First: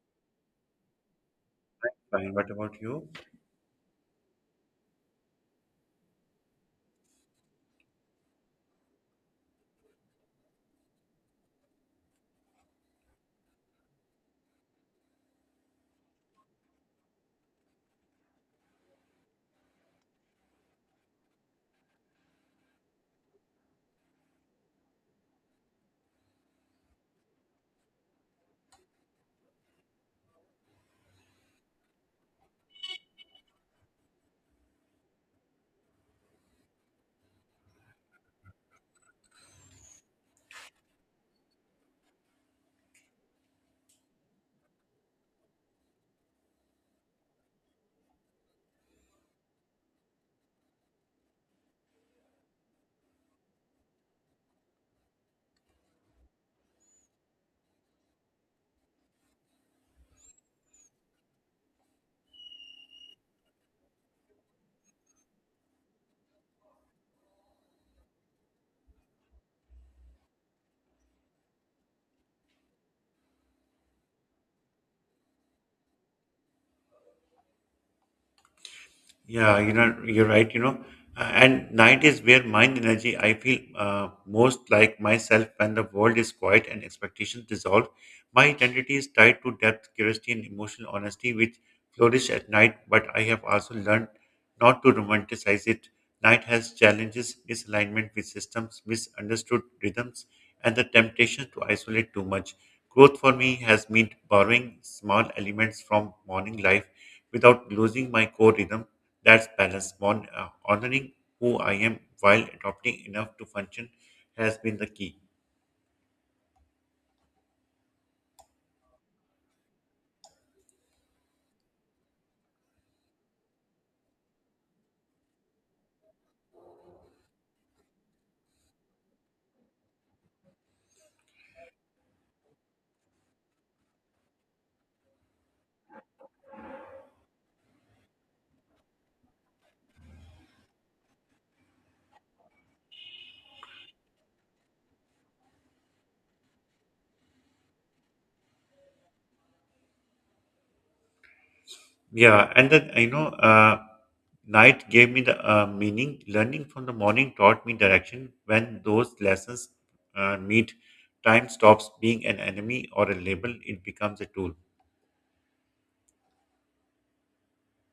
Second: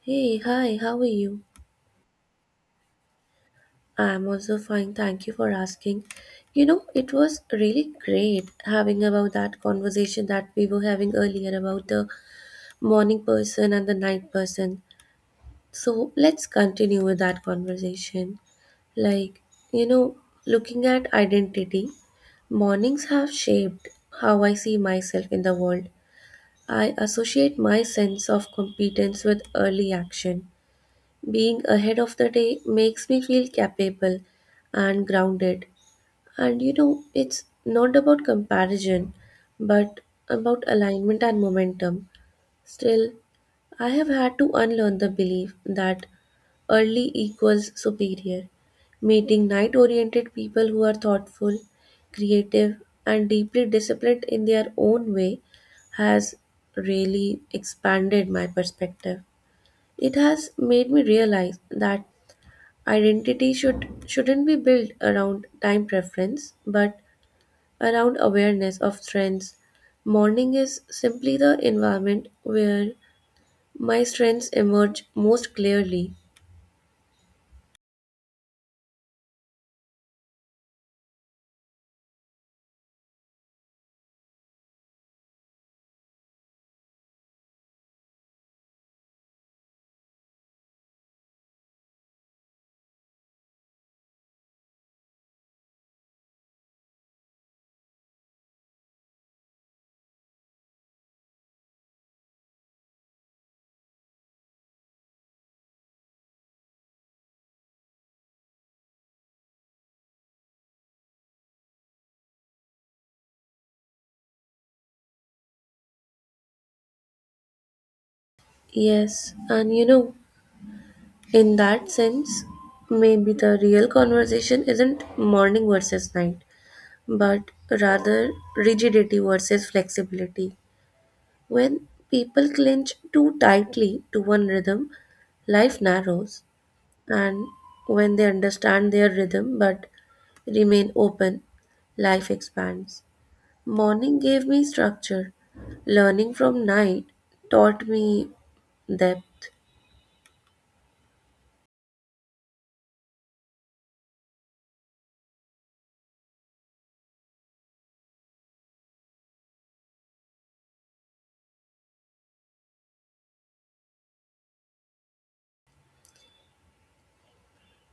Hey, hi, how are you? Fine. What about you? I'm also fine, thank you for asking. It was really great having about that conversation that we were having earlier about the morning person and the night person. So let's continue with that conversation. Like, you know, looking at identity, mornings have shaped how I see myself in the world. I associate my sense of competence with early action. Being ahead of the day makes me feel capable and grounded. And it's not about comparison, but about alignment and momentum. Still, I have had to unlearn the belief that early equals superior. Meeting night oriented people who are thoughtful, creative, and deeply disciplined in their own way has really expanded my perspective. It has made me realize that identity shouldn't be built around time preference, but around awareness of trends. Morning is simply the environment where my strengths emerge most clearly. Yeah, you know, you're right. And night is where mind energy. I feel most like myself when the world is quiet and expectations dissolve. My identity is tied to depth, curiosity, and emotional honesty, which flourish at night. But I have also learned not to romanticize it. Night has challenges, misalignment with systems, misunderstood rhythms, and the temptation to isolate too much. Growth for me has meant borrowing small elements from morning life without losing my core rhythm. That's balance. Honoring who I am while adopting enough to function has been the key. Yes, and in that sense, maybe the real conversation isn't morning versus night, but rather rigidity versus flexibility. When people clinch too tightly to one rhythm, life narrows. And when they understand their rhythm but remain open, life expands. Morning gave me structure. Learning from night taught me depth. Yeah, and then night gave me the meaning. Learning from the morning taught me direction. When those lessons meet, time stops being an enemy or a label; it becomes a tool.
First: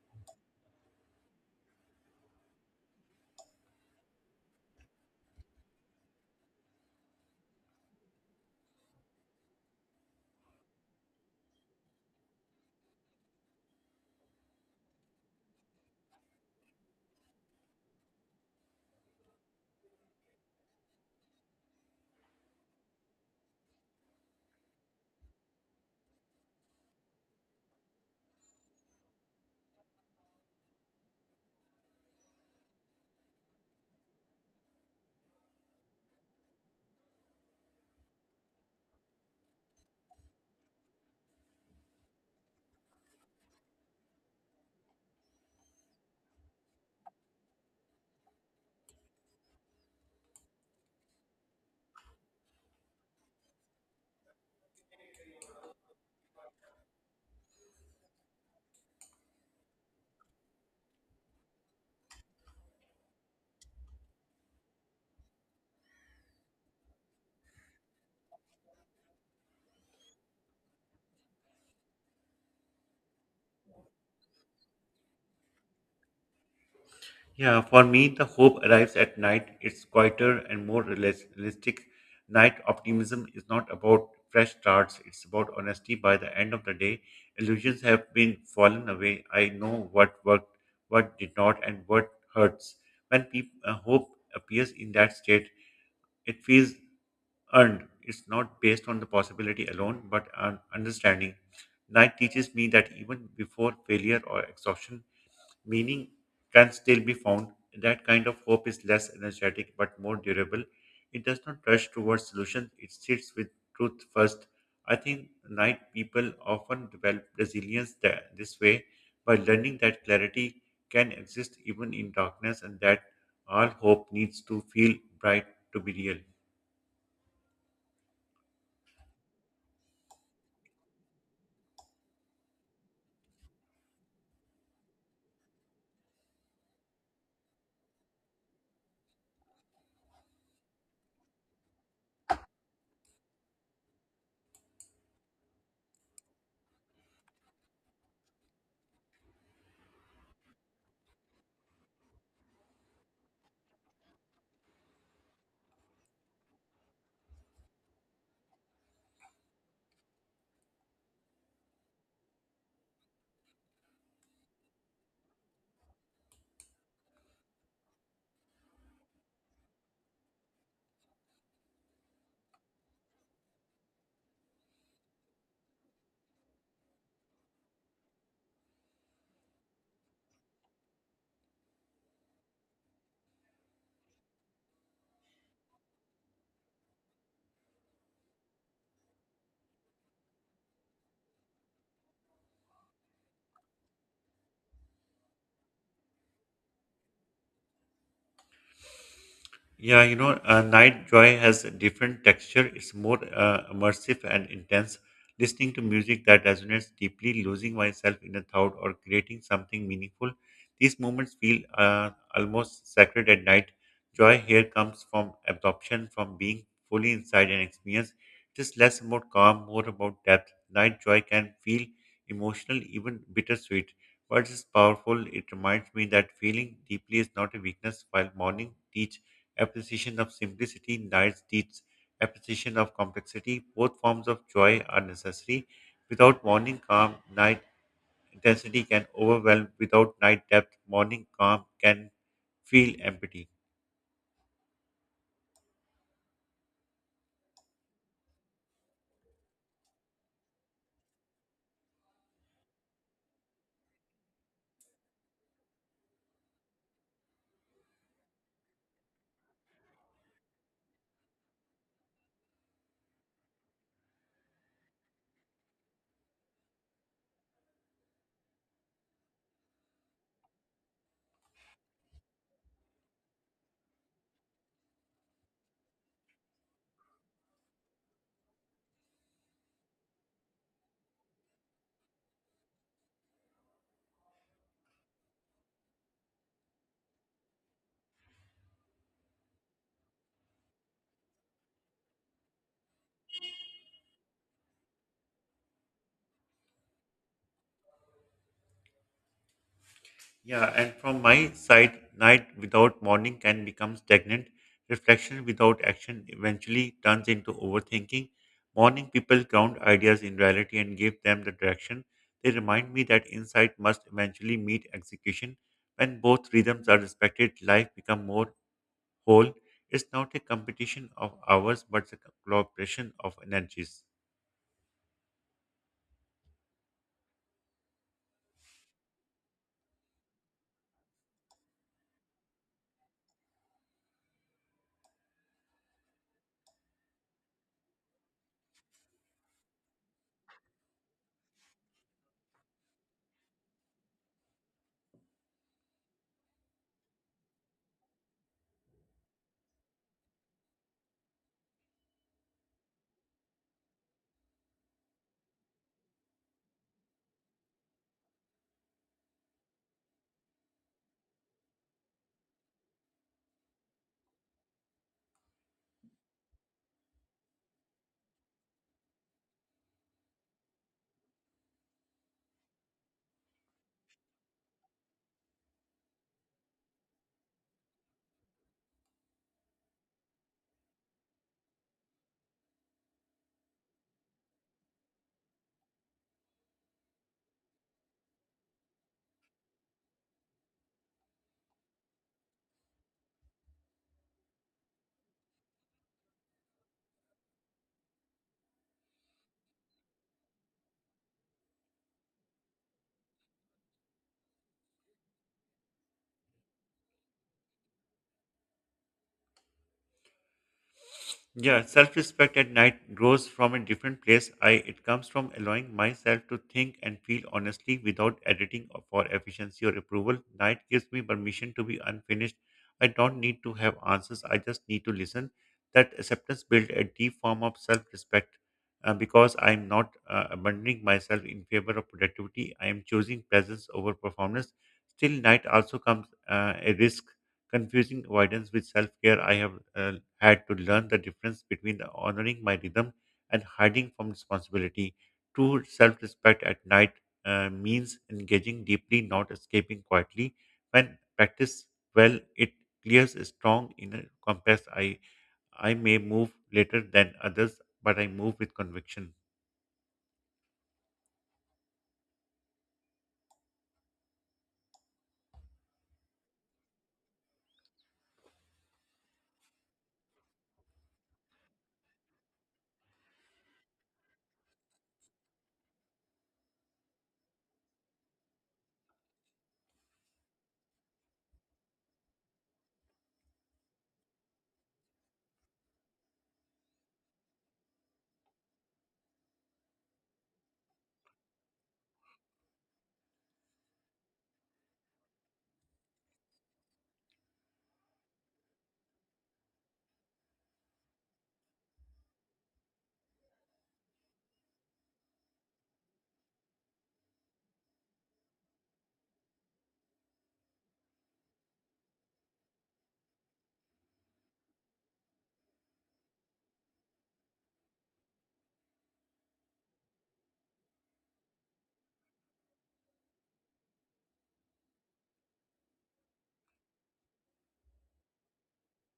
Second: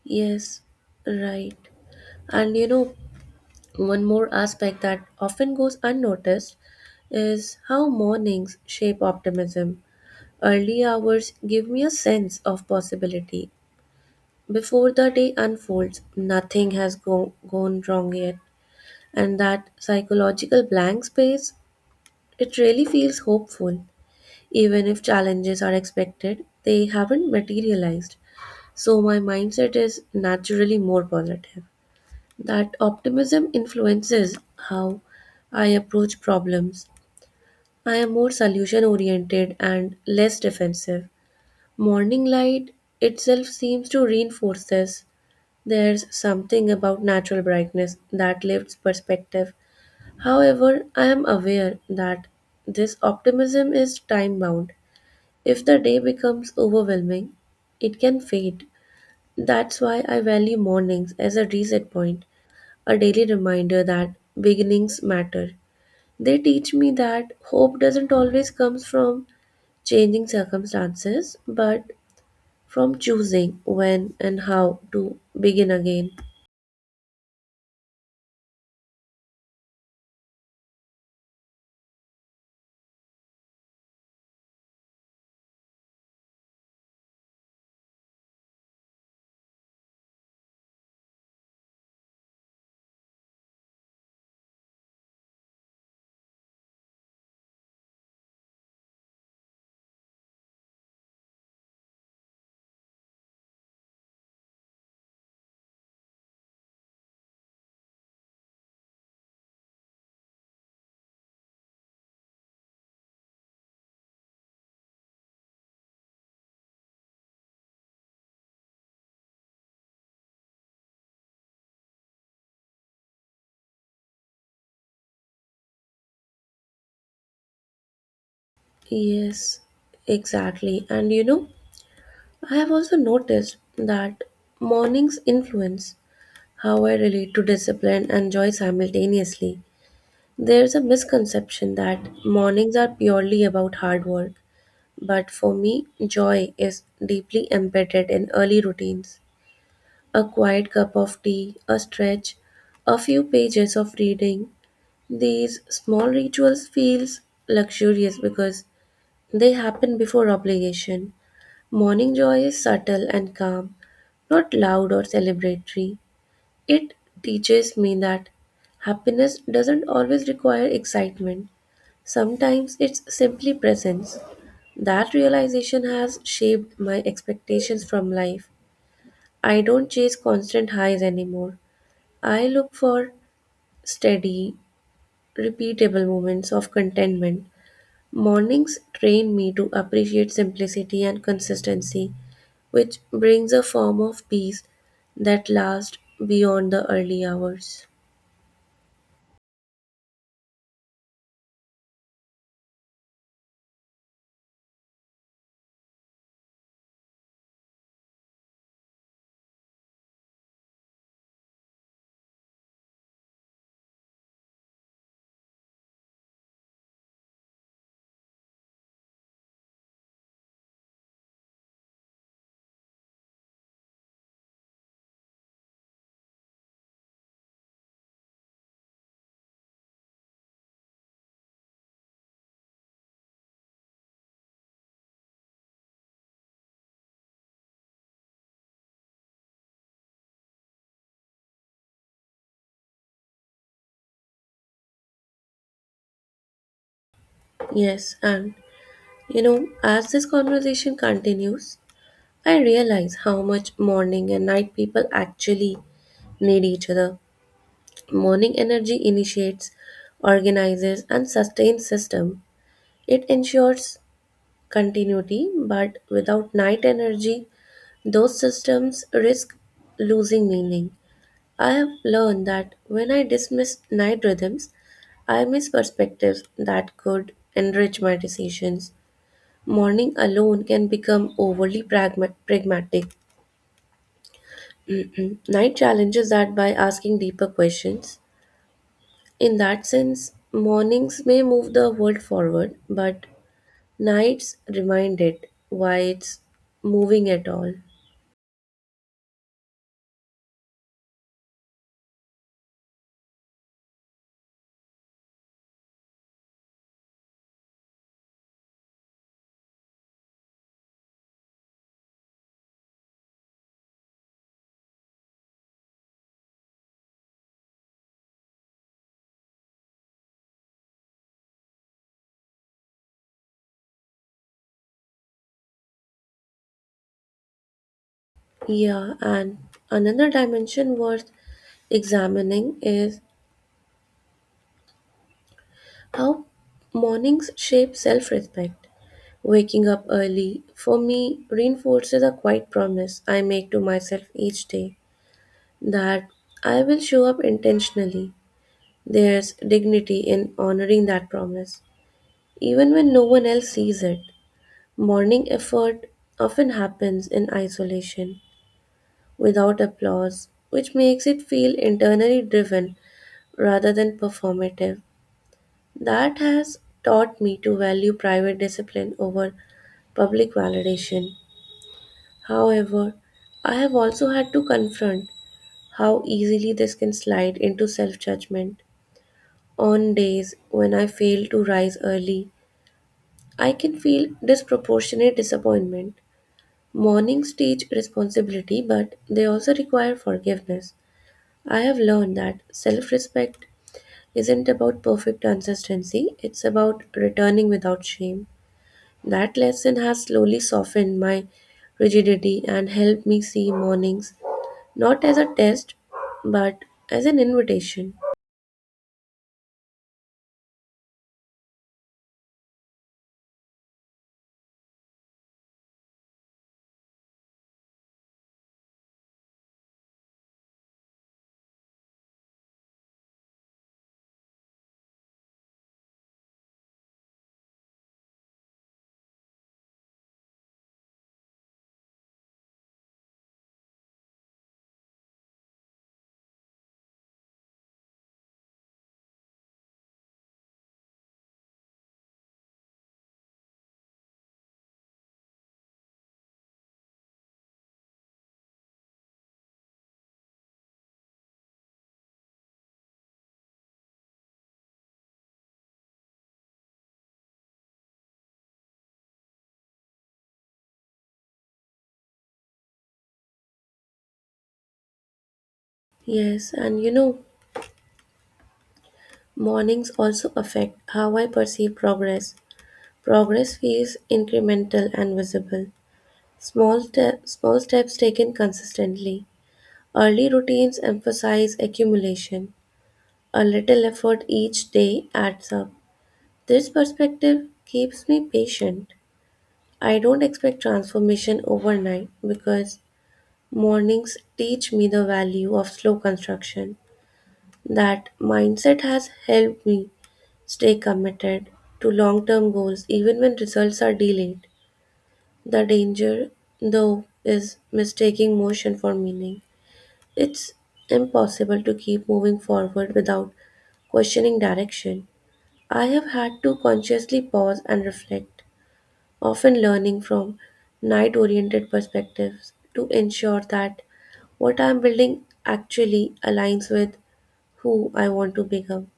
Yes, right. And one more aspect that often goes unnoticed is how mornings shape optimism. Early hours give me a sense of possibility. Before the day unfolds, nothing has gone wrong yet. And that psychological blank space, it really feels hopeful. Even if challenges are expected, they haven't materialized. So my mindset is naturally more positive. That optimism influences how I approach problems. I am more solution oriented and less defensive. Morning light itself seems to reinforce this. There's something about natural brightness that lifts perspective. However, I am aware that this optimism is time bound. If the day becomes overwhelming, it can fade. That's why I value mornings as a reset point, a daily reminder that beginnings matter. They teach me that hope doesn't always come from changing circumstances, but from choosing when and how to begin again. Yeah, for me, the hope arrives at night. It's quieter and more realistic. Night optimism is not about fresh starts, it's about honesty. By the end of the day, illusions have been fallen away. I know what worked, what did not, and what hurts. When peop hope appears in that state, it feels earned. It's not based on the possibility alone, but on understanding. Night teaches me that even before failure or exhaustion, meaning can still be found. That kind of hope is less energetic but more durable. It does not rush towards solutions, it sits with truth first. I think night people often develop resilience this way by learning that clarity can exist even in darkness and that all hope needs to feel bright to be real. Yes, exactly. And I have also noticed that mornings influence how I relate to discipline and joy simultaneously. There's a misconception that mornings are purely about hard work, but for me, joy is deeply embedded in early routines. A quiet cup of tea, a stretch, a few pages of reading. These small rituals feels luxurious because they happen before obligation. Morning joy is subtle and calm, not loud or celebratory. It teaches me that happiness doesn't always require excitement, sometimes it's simply presence. That realization has shaped my expectations from life. I don't chase constant highs anymore. I look for steady, repeatable moments of contentment. Mornings train me to appreciate simplicity and consistency, which brings a form of peace that lasts beyond the early hours. Night Joy has a different texture. It's more immersive and intense. Listening to music that resonates deeply, losing myself in a thought, or creating something meaningful. These moments feel almost sacred at night. Joy here comes from absorption, from being fully inside an experience. It is less about calm, more about depth. Night Joy can feel emotional, even bittersweet. But it's powerful. It reminds me that feeling deeply is not a weakness. While morning teaches appreciation of simplicity, nights teach appreciation of complexity. Both forms of joy are necessary. Without morning calm, night intensity can overwhelm. Without night depth, morning calm can feel empty. Yes, and as this conversation continues, I realize how much morning and night people actually need each other. Morning energy initiates, organizes, and sustains system. It ensures continuity, but without night energy, those systems risk losing meaning. I have learned that when I dismiss night rhythms, I miss perspectives that could enrich my decisions. Morning alone can become overly pragmatic. Mhm. Night challenges that by asking deeper questions. In that sense, mornings may move the world forward, but nights remind it why it's moving at all. Yeah, and from my side, night without morning can become stagnant. Reflection without action eventually turns into overthinking. Morning people ground ideas in reality and give them the direction. They remind me that insight must eventually meet execution. When both rhythms are respected, life becomes more whole. It's not a competition of hours, but a cooperation of energies. Yeah, and another dimension worth examining is how mornings shape self respect. Waking up early, for me, reinforces a quiet promise I make to myself each day that I will show up intentionally. There's dignity in honoring that promise, even when no one else sees it. Morning effort often happens in isolation, without applause, which makes it feel internally driven rather than performative. That has taught me to value private discipline over public validation. However, I have also had to confront how easily this can slide into self judgment. On days when I fail to rise early, I can feel disproportionate disappointment. Mornings teach responsibility, but they also require forgiveness. I have learned that self respect isn't about perfect consistency, it's about returning without shame. That lesson has slowly softened my rigidity and helped me see mornings not as a test but as an invitation. Yeah, self respect at night grows from a different place. I it comes from allowing myself to think and feel honestly without editing or for efficiency or approval. Night gives me permission to be unfinished. I don't need to have answers. I just need to listen. That acceptance builds a deep form of self respect because I am not abandoning myself in favor of productivity. I am choosing presence over performance. Still, night also comes a risk confusing avoidance with self care. I have had to learn the difference between honoring my rhythm and hiding from responsibility. True self respect at night means engaging deeply, not escaping quietly. When practiced well, it clears a strong inner compass. I may move later than others, but I move with conviction. Yes, and mornings also affect how I perceive progress. Progress feels incremental and visible. Small steps taken consistently. Early routines emphasize accumulation. A little effort each day adds up. This perspective keeps me patient. I don't expect transformation overnight because mornings teach me the value of slow construction. That mindset has helped me stay committed to long term goals even when results are delayed. The danger, though, is mistaking motion for meaning. It's impossible to keep moving forward without questioning direction. I have had to consciously pause and reflect, often learning from night oriented perspectives to ensure that what I'm building actually aligns with who I want to become.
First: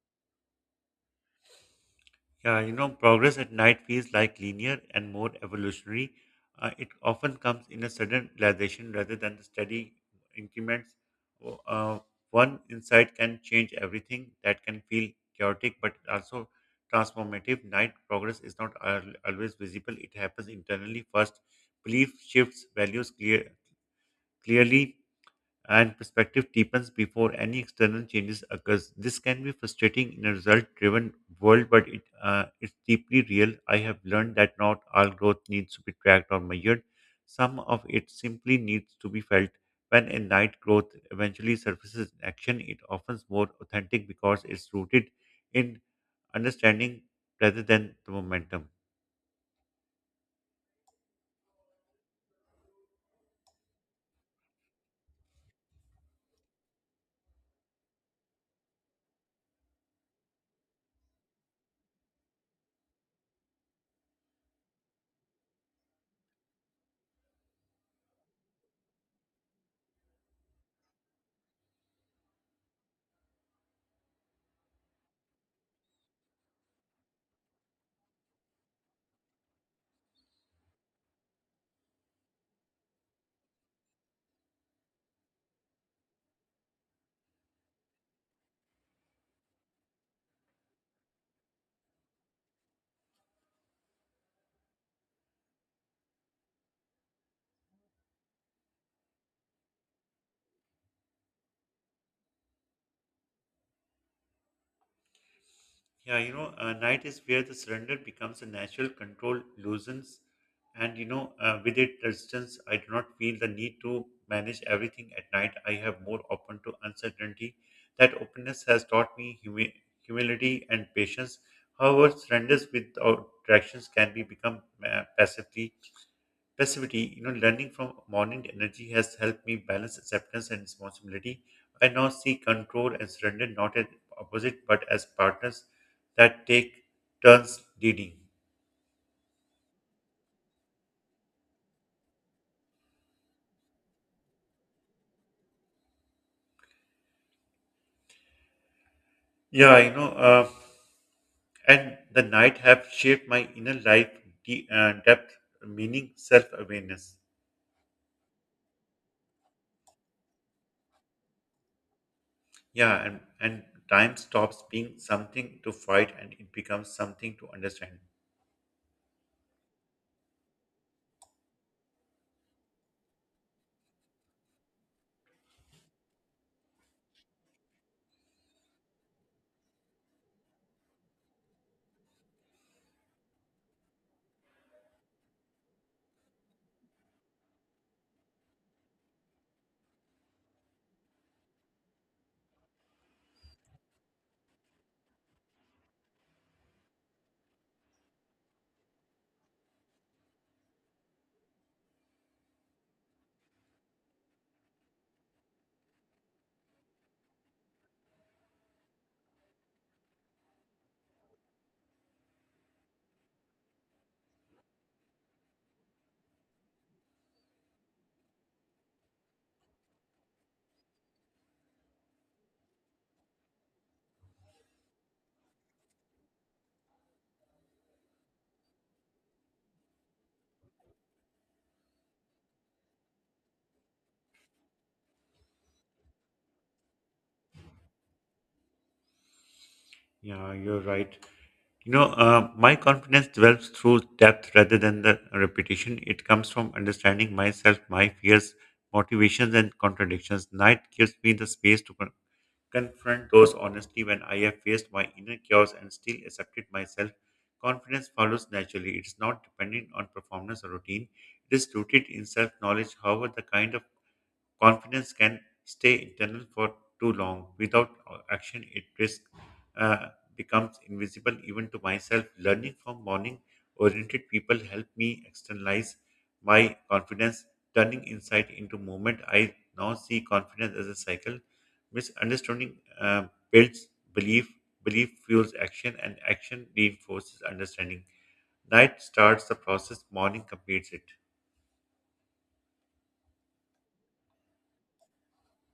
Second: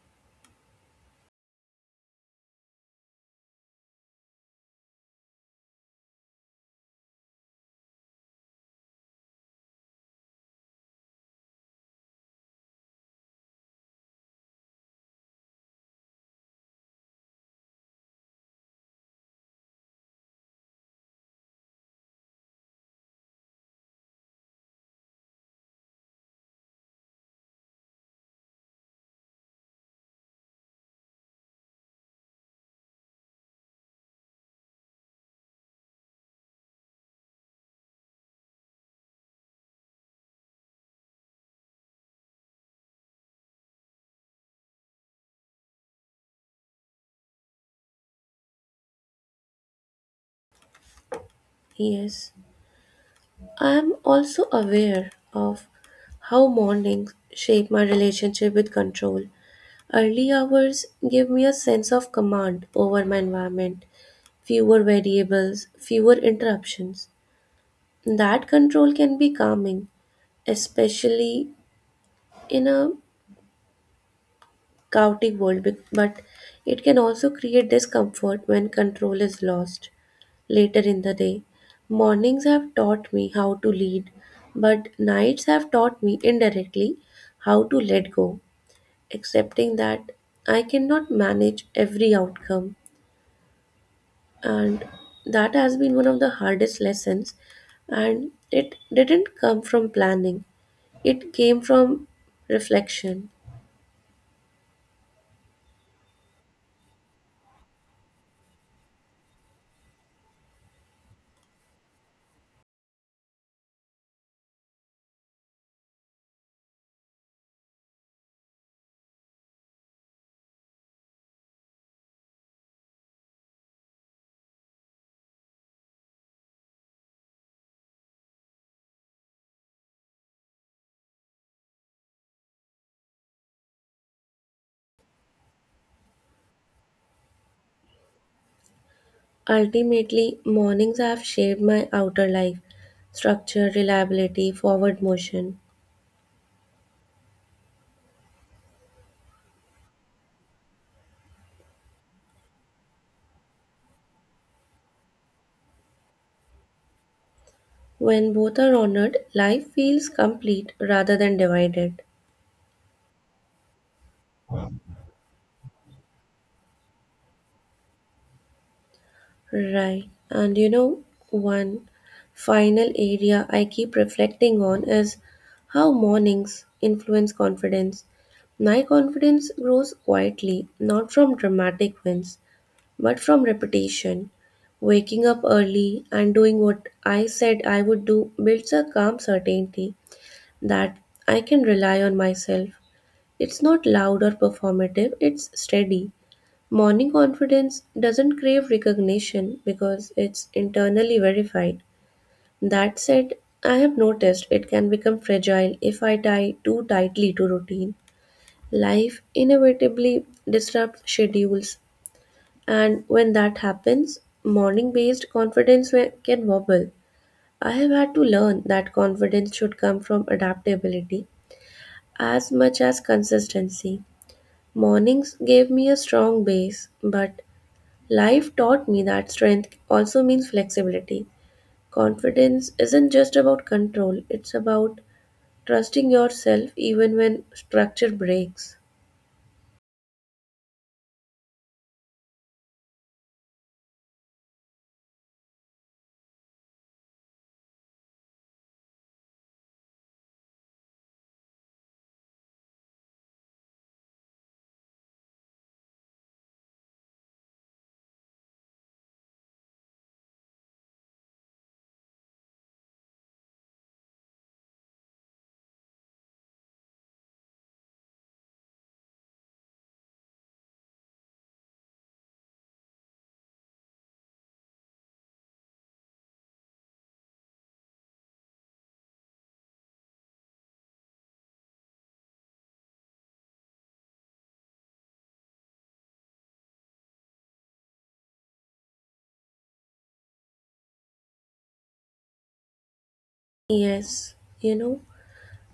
Yeah, you know, progress at night feels like linear and more evolutionary. It often comes in a sudden realization rather than the steady increments. O- Uh, One insight can change everything that can feel chaotic but also transformative. Night progress is not always visible, it happens internally first. Belief shifts, values clear, clearly and perspective deepens before any external changes occurs. This can be frustrating in a result-driven world, but it's deeply real. I have learned that not all growth needs to be tracked or measured. Some of it simply needs to be felt. When a night growth eventually surfaces in action, it often more authentic because it's rooted in understanding rather than the momentum. Yes, I'm also aware of how mornings shape my relationship with control. Early hours give me a sense of command over my environment, fewer variables, fewer interruptions. That control can be calming, especially in a chaotic world, but it can also create discomfort when control is lost later in the day. Mornings have taught me how to lead, but nights have taught me indirectly how to let go, accepting that I cannot manage every outcome. And that has been one of the hardest lessons, and it didn't come from planning, it came from reflection. Night is where the surrender becomes a natural control loosens, and with it, resistance. I do not feel the need to manage everything at night. I have more open to uncertainty. That openness has taught me humility and patience. However, surrenders without directions can be become passively. Passivity, you know, learning from morning energy has helped me balance acceptance and responsibility. I now see control and surrender not as opposite but as partners that take turns leading. Ultimately, mornings have shaped my outer life: structure, reliability, forward motion. Yeah, you know, uh, and the night have shaped my inner life, depth, meaning, self awareness. When both are honored, life feels complete rather than divided. Yeah, and time stops being something to fight and it becomes something to understand. Right. And one final area I keep reflecting on is how mornings influence confidence. My confidence grows quietly, not from dramatic wins but from repetition. Waking up early and doing what I said I would do builds a calm certainty that I can rely on myself. It's not loud or performative, it's steady. Morning confidence doesn't crave recognition because it's internally verified. That said, I have noticed it can become fragile if I tie too tightly to routine. Life inevitably disrupts schedules, and when that happens, morning based confidence can wobble. I have had to learn that confidence should come from adaptability as much as consistency. Mornings gave me a strong base, but life taught me that strength also means flexibility. Confidence isn't just about control, it's about trusting yourself even when structure breaks. Yeah, you're right. My confidence develops through depth rather than the repetition. It comes from understanding myself, my fears, motivations, and contradictions. Night gives me the space to confront those honestly when I have faced my inner chaos and still accepted myself. Confidence follows naturally. It is not dependent on performance or routine. It is rooted in self knowledge. However, the kind of confidence can stay internal for too long. Without action, it risk uh, becomes invisible even to myself. Learning from morning oriented people help me externalize my confidence, turning insight into movement. I now see confidence as a cycle. Misunderstanding builds belief, belief fuels action, and action reinforces understanding. Night starts the process, morning completes it. Yes, you know,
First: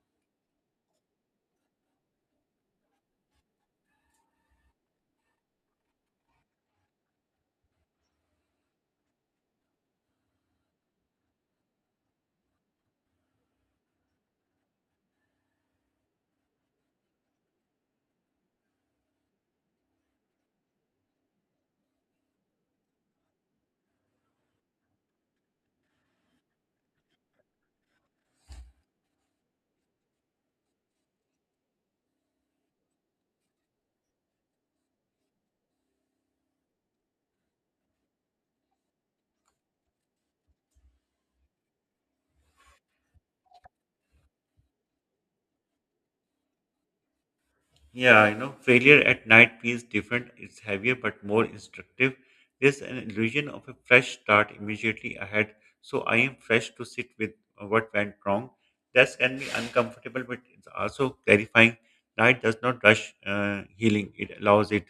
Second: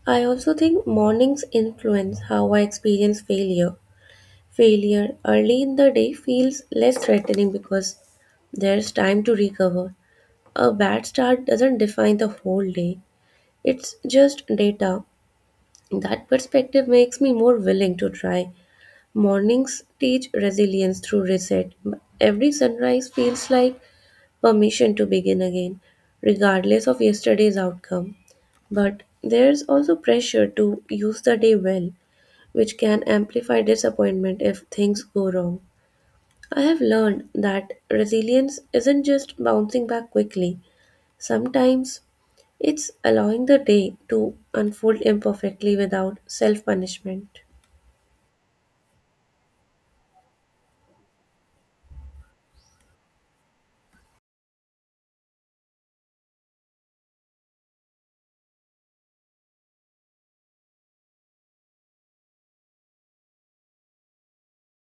I also think mornings influence how I experience failure. Failure early in the day feels less threatening because there's time to recover. A bad start doesn't define the whole day, it's just data. That perspective makes me more willing to try. Mornings teach resilience through reset. Every sunrise feels like permission to begin again, regardless of yesterday's outcome. But there's also pressure to use the day well, which can amplify disappointment if things go wrong. I have learned that resilience isn't just bouncing back quickly. Sometimes it's allowing the day to unfold imperfectly without self punishment. Yeah, you know, failure at night feels different. It's heavier but more instructive. There's an illusion of a fresh start immediately ahead. So I am fresh to sit with what went wrong. That can be uncomfortable, but it's also clarifying. Night does not rush healing. It allows it.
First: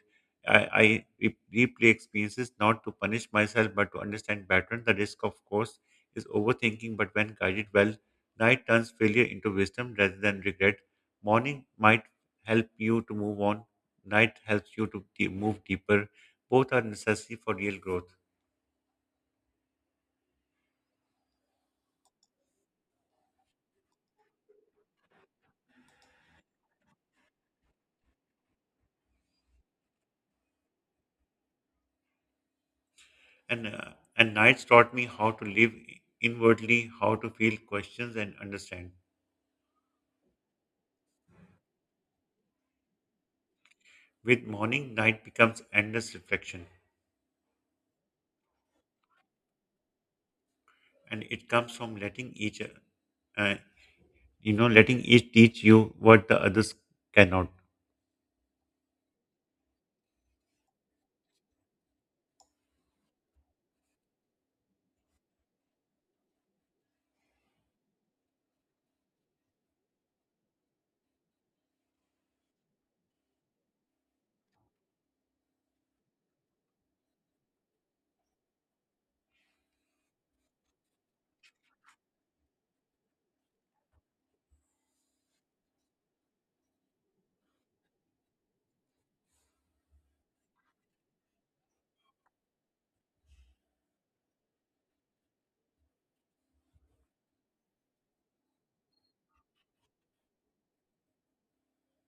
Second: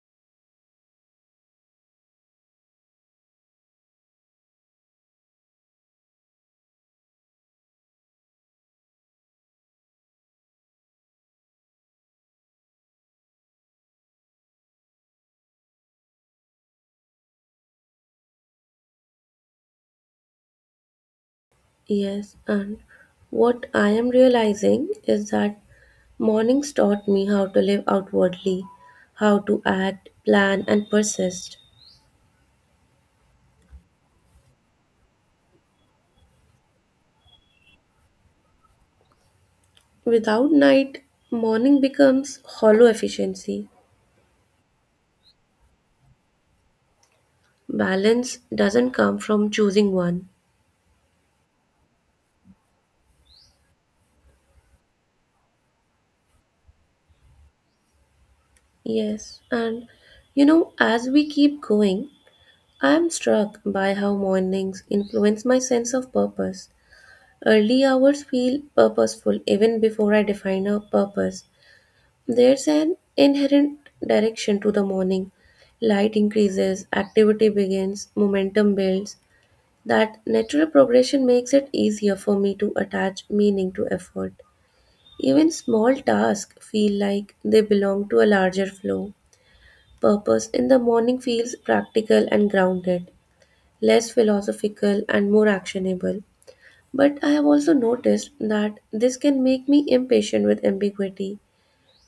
I replay experiences not to punish myself, but to understand pattern. The risk, of course, is overthinking, but when guided well, night turns failure into wisdom rather than regret. Morning might help you to move on. Night helps you to move deeper. Both are necessary for real growth. Yes, and what I am realizing is that mornings taught me how to live outwardly, how to act, plan, and persist. And uh, and nights taught me how to live inwardly, how to feel questions and understand. Without night, morning becomes hollow efficiency. With morning, night becomes endless reflection, Balance doesn't come from choosing one. and it comes from letting uh, letting each teach you what the others cannot. Yes, and as we keep going, I am struck by how mornings influence my sense of purpose. Early hours feel purposeful even before I define a purpose. There's an inherent direction to the morning. Light increases, activity begins, momentum builds. That natural progression makes it easier for me to attach meaning to effort. Even small tasks feel like they belong to a larger flow. Purpose in the morning feels practical and grounded, less philosophical and more actionable. But I have also noticed that this can make me impatient with ambiguity.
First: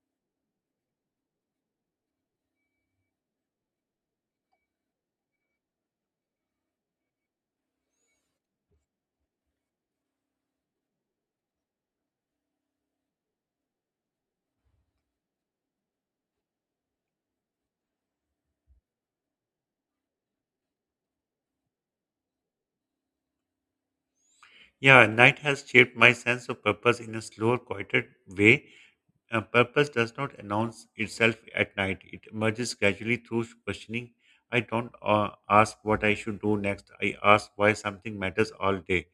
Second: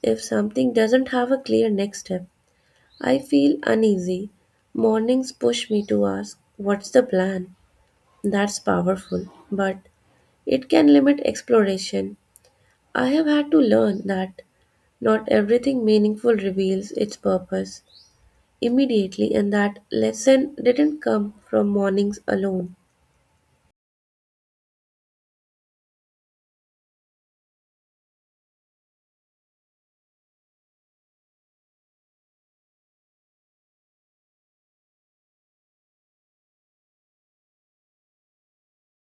If something doesn't have a clear next step, I feel uneasy. Mornings push me to ask, what's the plan? That's powerful, but it can limit exploration. I have had to learn that not everything meaningful reveals its purpose immediately, and that lesson didn't come from mornings alone. Yeah, night has shaped my sense of purpose in a slower, quieter way. A purpose does not announce itself at night. It emerges gradually through questioning. I don't ask what I should do next. I ask why something matters all day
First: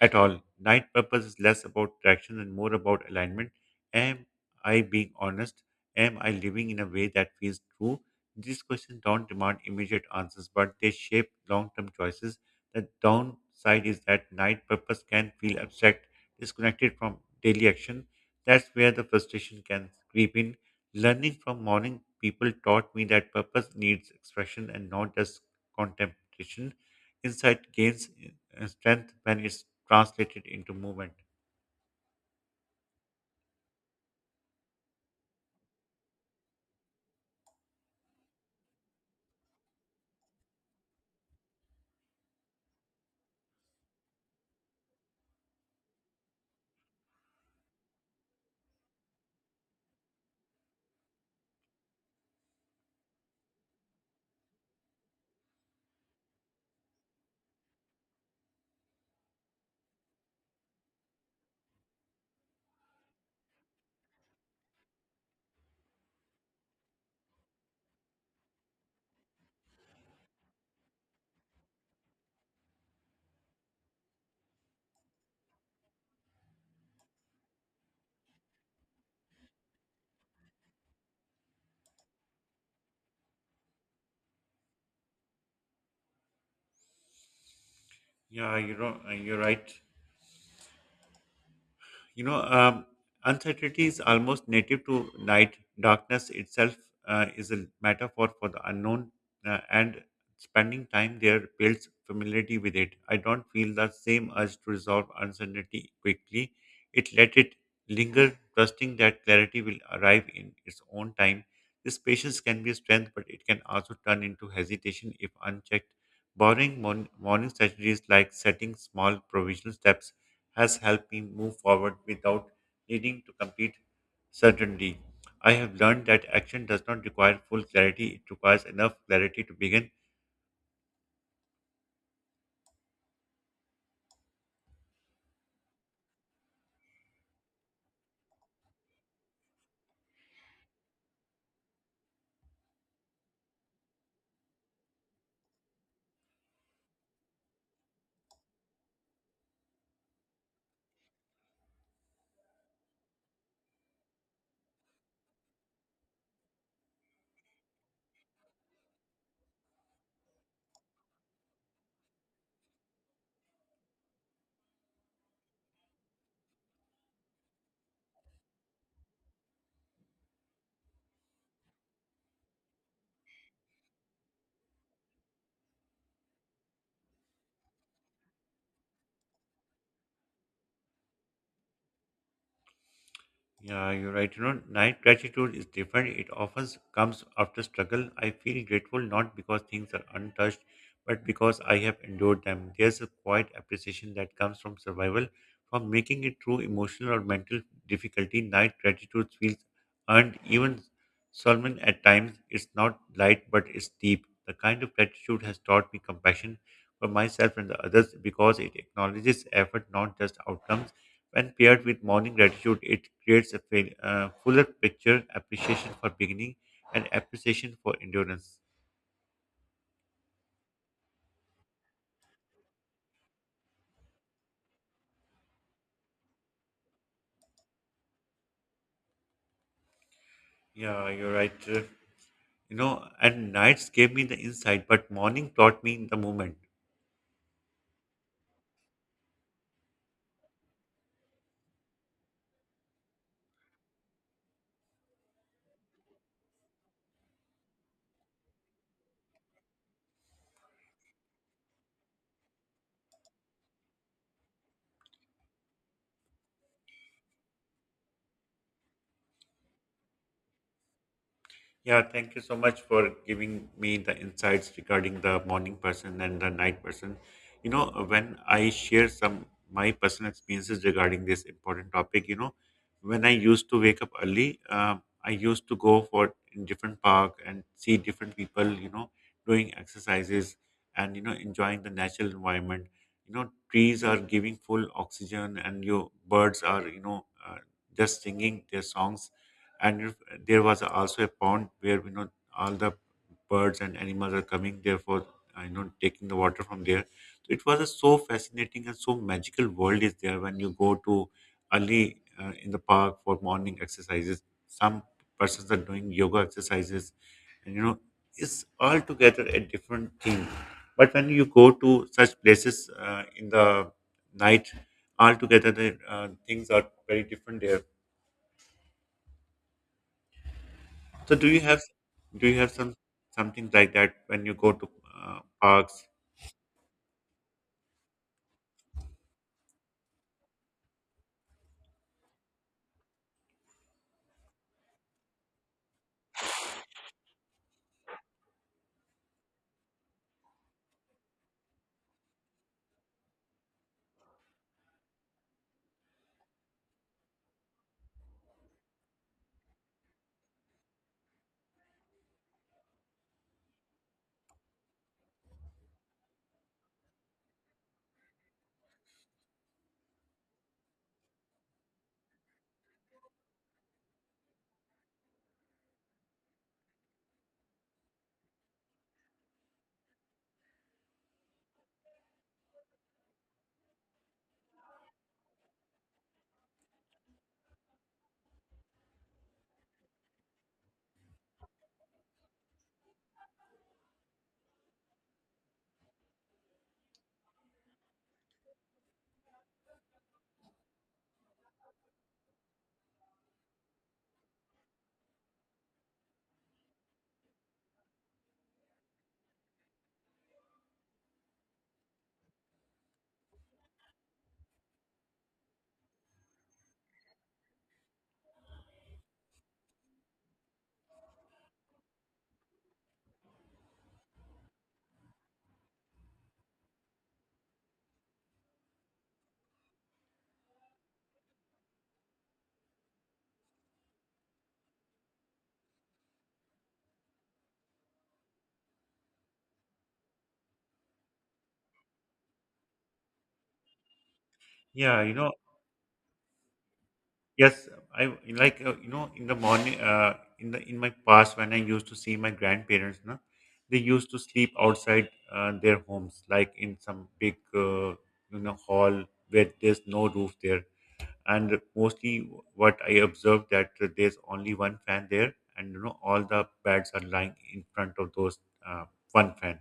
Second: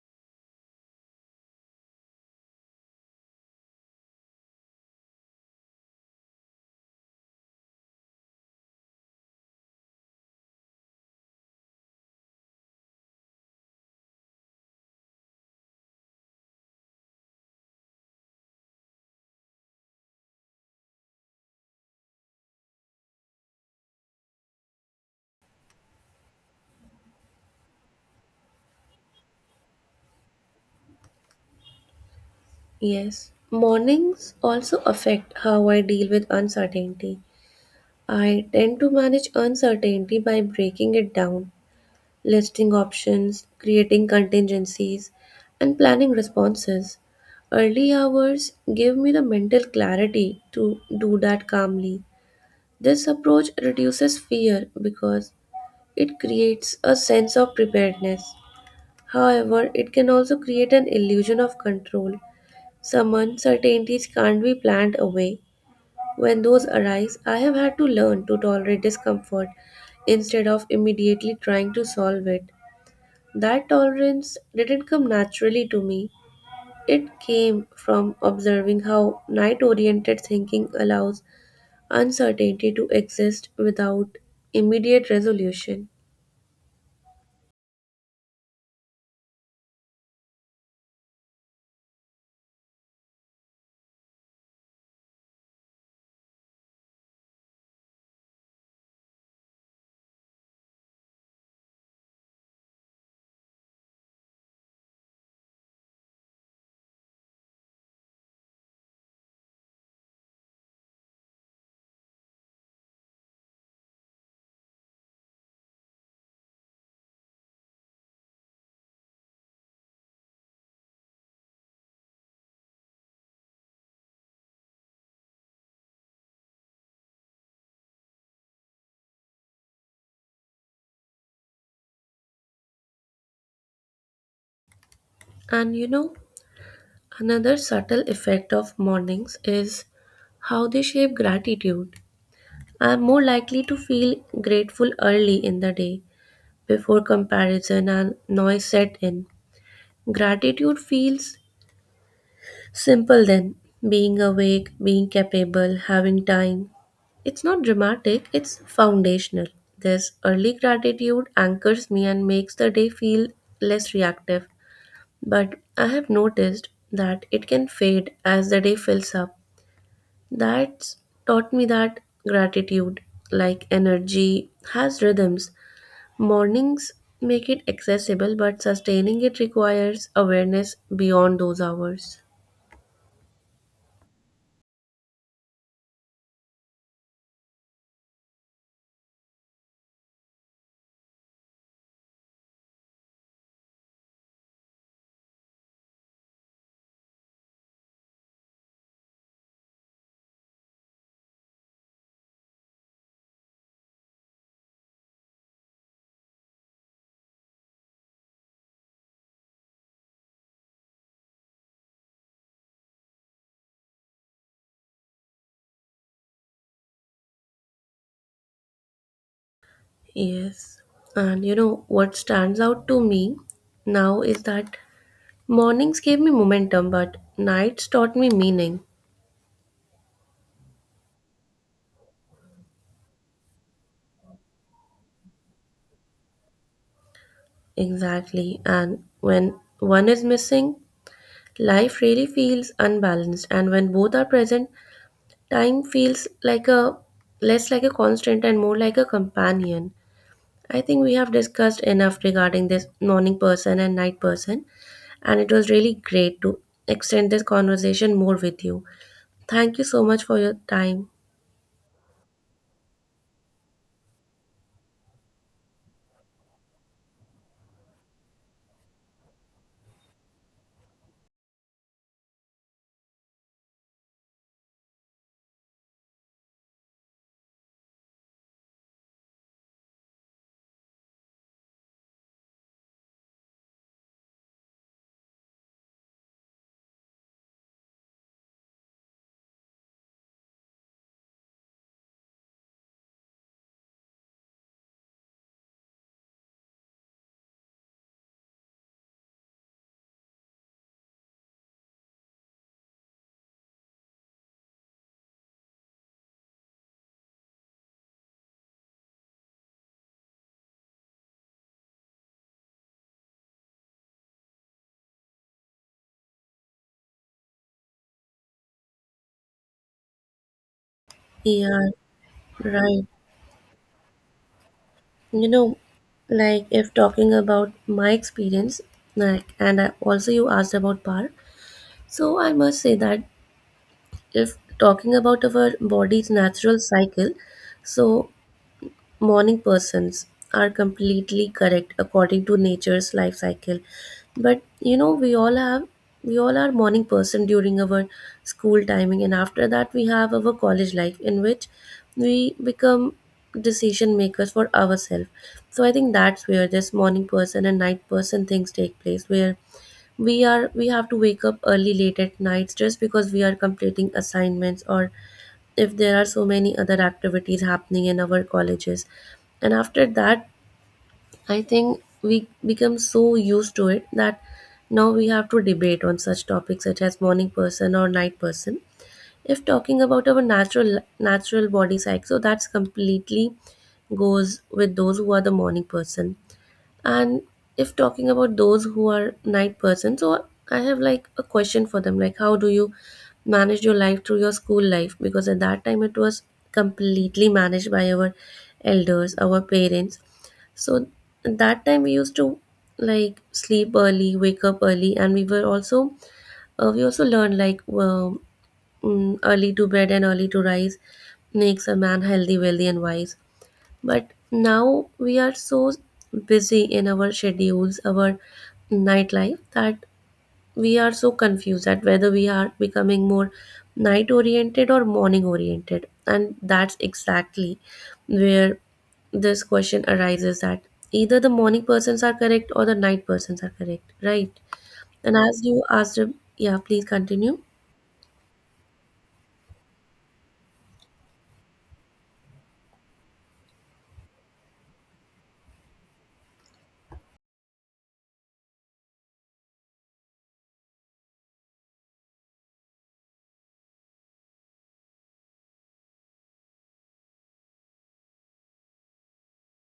at all. Night purpose is less about traction and more about alignment. Am I being honest? Am I living in a way that feels true? These questions don't demand immediate answers, but they shape long term choices. The downside is that night purpose can feel abstract, disconnected from daily action. That's where the frustration can creep in. Learning from morning people taught me that purpose needs expression and not just contemplation. Insight gains strength when it's translated into movement. Yes, mornings also affect how I deal with uncertainty. I tend to manage uncertainty by breaking it down, listing options, creating contingencies, and planning responses. Early hours give me the mental clarity to do that calmly. This approach reduces fear because it creates a sense of preparedness. However, it can also create an illusion of control. Some uncertainties can't be planned away. When those arise, I have had to learn to tolerate discomfort instead of immediately trying to solve it. That tolerance didn't come naturally to me. It came from observing how night oriented thinking allows uncertainty to exist without immediate resolution. You're right. You know, uncertainty is almost native to night. Darkness itself is a metaphor for the unknown, and spending time there builds familiarity with it. I don't feel the same urge to resolve uncertainty quickly. It let it linger, trusting that clarity will arrive in its own time. This patience can be a strength, but it can also turn into hesitation if unchecked. Borrowing morning strategies like setting small provisional steps has helped me move forward without needing to complete certainty. I have learned that action does not require full clarity, it requires enough clarity to begin. And another subtle effect of mornings is how they shape gratitude. I am more likely to feel grateful early in the day before comparison and noise set in. Gratitude feels simple then: being awake, being capable, having time. It's not dramatic, it's foundational. This early gratitude anchors me and makes the day feel less reactive. But I have noticed that it can fade as the day fills up. That's taught me that gratitude, like energy, has rhythms. Mornings make it accessible, but sustaining it requires awareness beyond those hours. Yeah, you're right. You know, night gratitude is different. It often comes after struggle. I feel grateful not because things are untouched, but because I have endured them. There's a quiet appreciation that comes from survival, from making it through emotional or mental difficulty. Night gratitude feels earned, even solemn at times. It's not light, but it's deep. The kind of gratitude has taught me compassion for myself and the others because it acknowledges effort, not just outcomes. When paired with morning gratitude, it creates a fuller picture, appreciation for beginning, and appreciation for endurance. Yes. And what stands out to me now is that mornings gave me momentum, but nights taught me meaning. Yeah, you're right. You know, and nights gave me the insight, but morning taught me the moment. Exactly. And when one is missing, life really feels unbalanced. And when both are present, time feels like a less like a constant and more like a companion. I think we have discussed enough regarding this morning person and night person, and it was really great to extend this conversation more with you. Thank you so much for your time. Yeah, thank you so much for giving me the insights regarding the morning person and the night person. You know, when I share some my personal experiences regarding this important topic, you know, when I used to wake up early, I used to go for in different park and see different people, you know, doing exercises and you know enjoying the natural environment. You know, trees are giving full oxygen, and your birds are just singing their songs, and if there was also a pond where you know all the birds and animals are coming therefore, for you know taking the water from there, so it was a so fascinating and so magical world is there when you go to early in the park for morning exercises. Some persons are doing yoga exercises and you know it's altogether a different thing, but when you go to such places in the night, altogether the things are very different there. So do you have, Yeah, do you have some right. something like that when you go to You know, parks? like if talking about my experience, like, and I, also you asked about power, so I must say that if talking about our body's natural cycle, so morning persons are completely correct according to nature's life cycle. But we all have, we all are morning person during our school timing, and after that we have our college life in which we become decision makers for ourselves. So I think that's where this morning person and night person things take place, where we have to wake up early late at nights just because we are completing assignments, or if there are so many other activities happening in our colleges. And after that, I think we become so used to it that now we have to debate on such topics such as morning person or night person. If talking about our natural body cycle, so that's completely goes with those who are the morning person. And if talking about those who are night persons, so I have like a question for them, like, how do you manage your life through your school life? Because at that time it was completely managed by our elders, our parents. So at that time we used to like sleep early, wake up early, and we were also we also learned like, early to bed and early to rise makes a man healthy, wealthy, and wise. But now we are so busy in our schedules, our nightlife, that we are so confused at whether we are becoming more night oriented or morning oriented. And that's exactly where this question arises that either the morning persons are correct or the night persons are correct, right? Yeah, you And know, as you asked, yeah, please continue. yes, I like you know in the morning in the in my past when I used to see my grandparents, na, they used to sleep outside their homes, like in some big you know hall where there's no roof there, and mostly what I observed that there's only one fan there, and you know all the beds are lying in front of those uh, one fan.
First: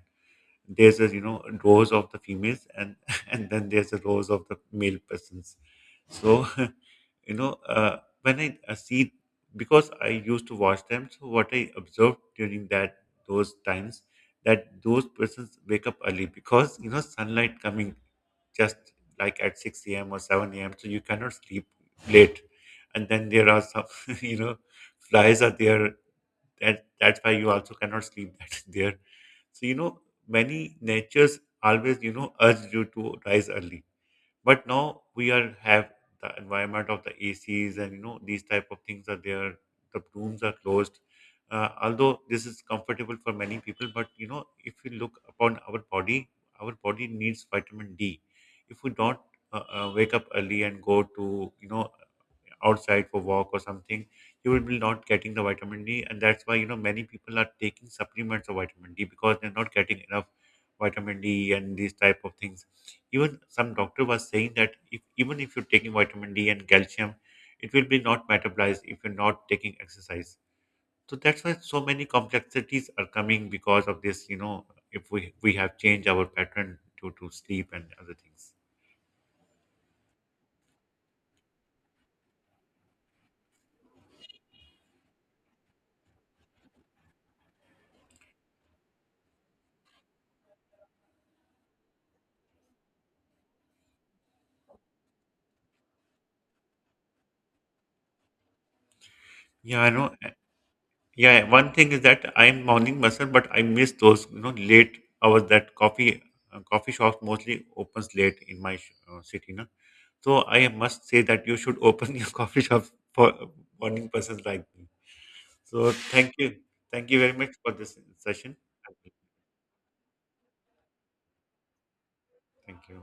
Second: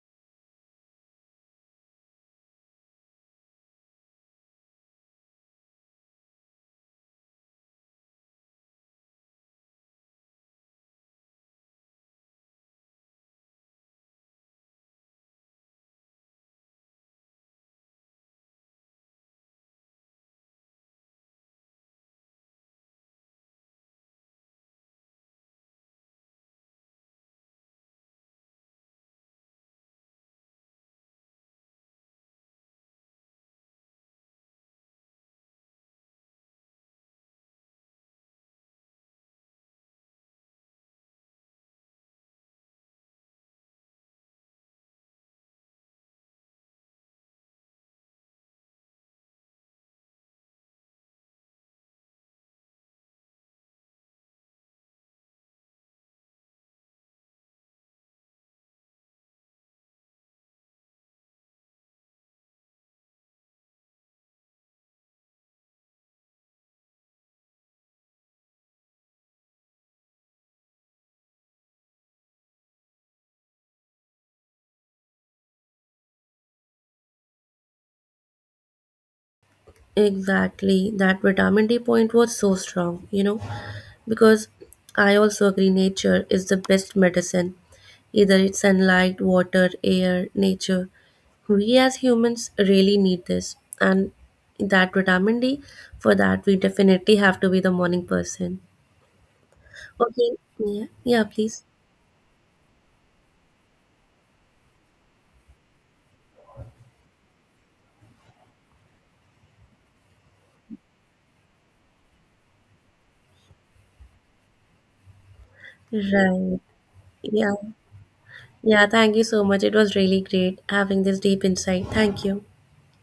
There's a you know rows of the females and and then there's a rows of the male persons so you know when i see because I used to watch them. So what I observed during that those times that those persons wake up early because you know sunlight coming just like at 6 a.m or 7 a.m, so you cannot sleep late. And then there are some you know flies are there that's why you also cannot sleep that is there. So you know many natures always you know urge you to rise early, but now we are have the environment of the acs and you know these type of things are there, the rooms are closed. Although this is comfortable for many people, but you know if we look upon our body, our body needs vitamin d. If we don't wake up early and go to you know outside for walk or something, you will be not getting the vitamin D, and that's why you know many people are taking supplements of vitamin D because they're not getting enough vitamin D and these type of things. Even some doctor was saying that if even if you're taking vitamin D and calcium, it will be not metabolized if you're not taking exercise. So that's why so many complexities are coming because of this. You know, if we have changed our pattern due to sleep and other things. Exactly. That vitamin D point was so strong. Because I also agree nature is the best medicine. Either it's sunlight, water, air, nature. We as humans really need this. And that vitamin D, for that we definitely have to be the morning person. Yeah, I know. Okay. Yeah. Yeah, Yeah, please. one thing is that I'm morning person, but I miss those you know late hours that coffee shops mostly opens late in my city, no? So I must say that you should open your coffee shop for morning persons like me. So Right. thank you very much Yeah. for this session. Yeah, thank you so much. It was really great having this deep insight. Thank you. Thank you.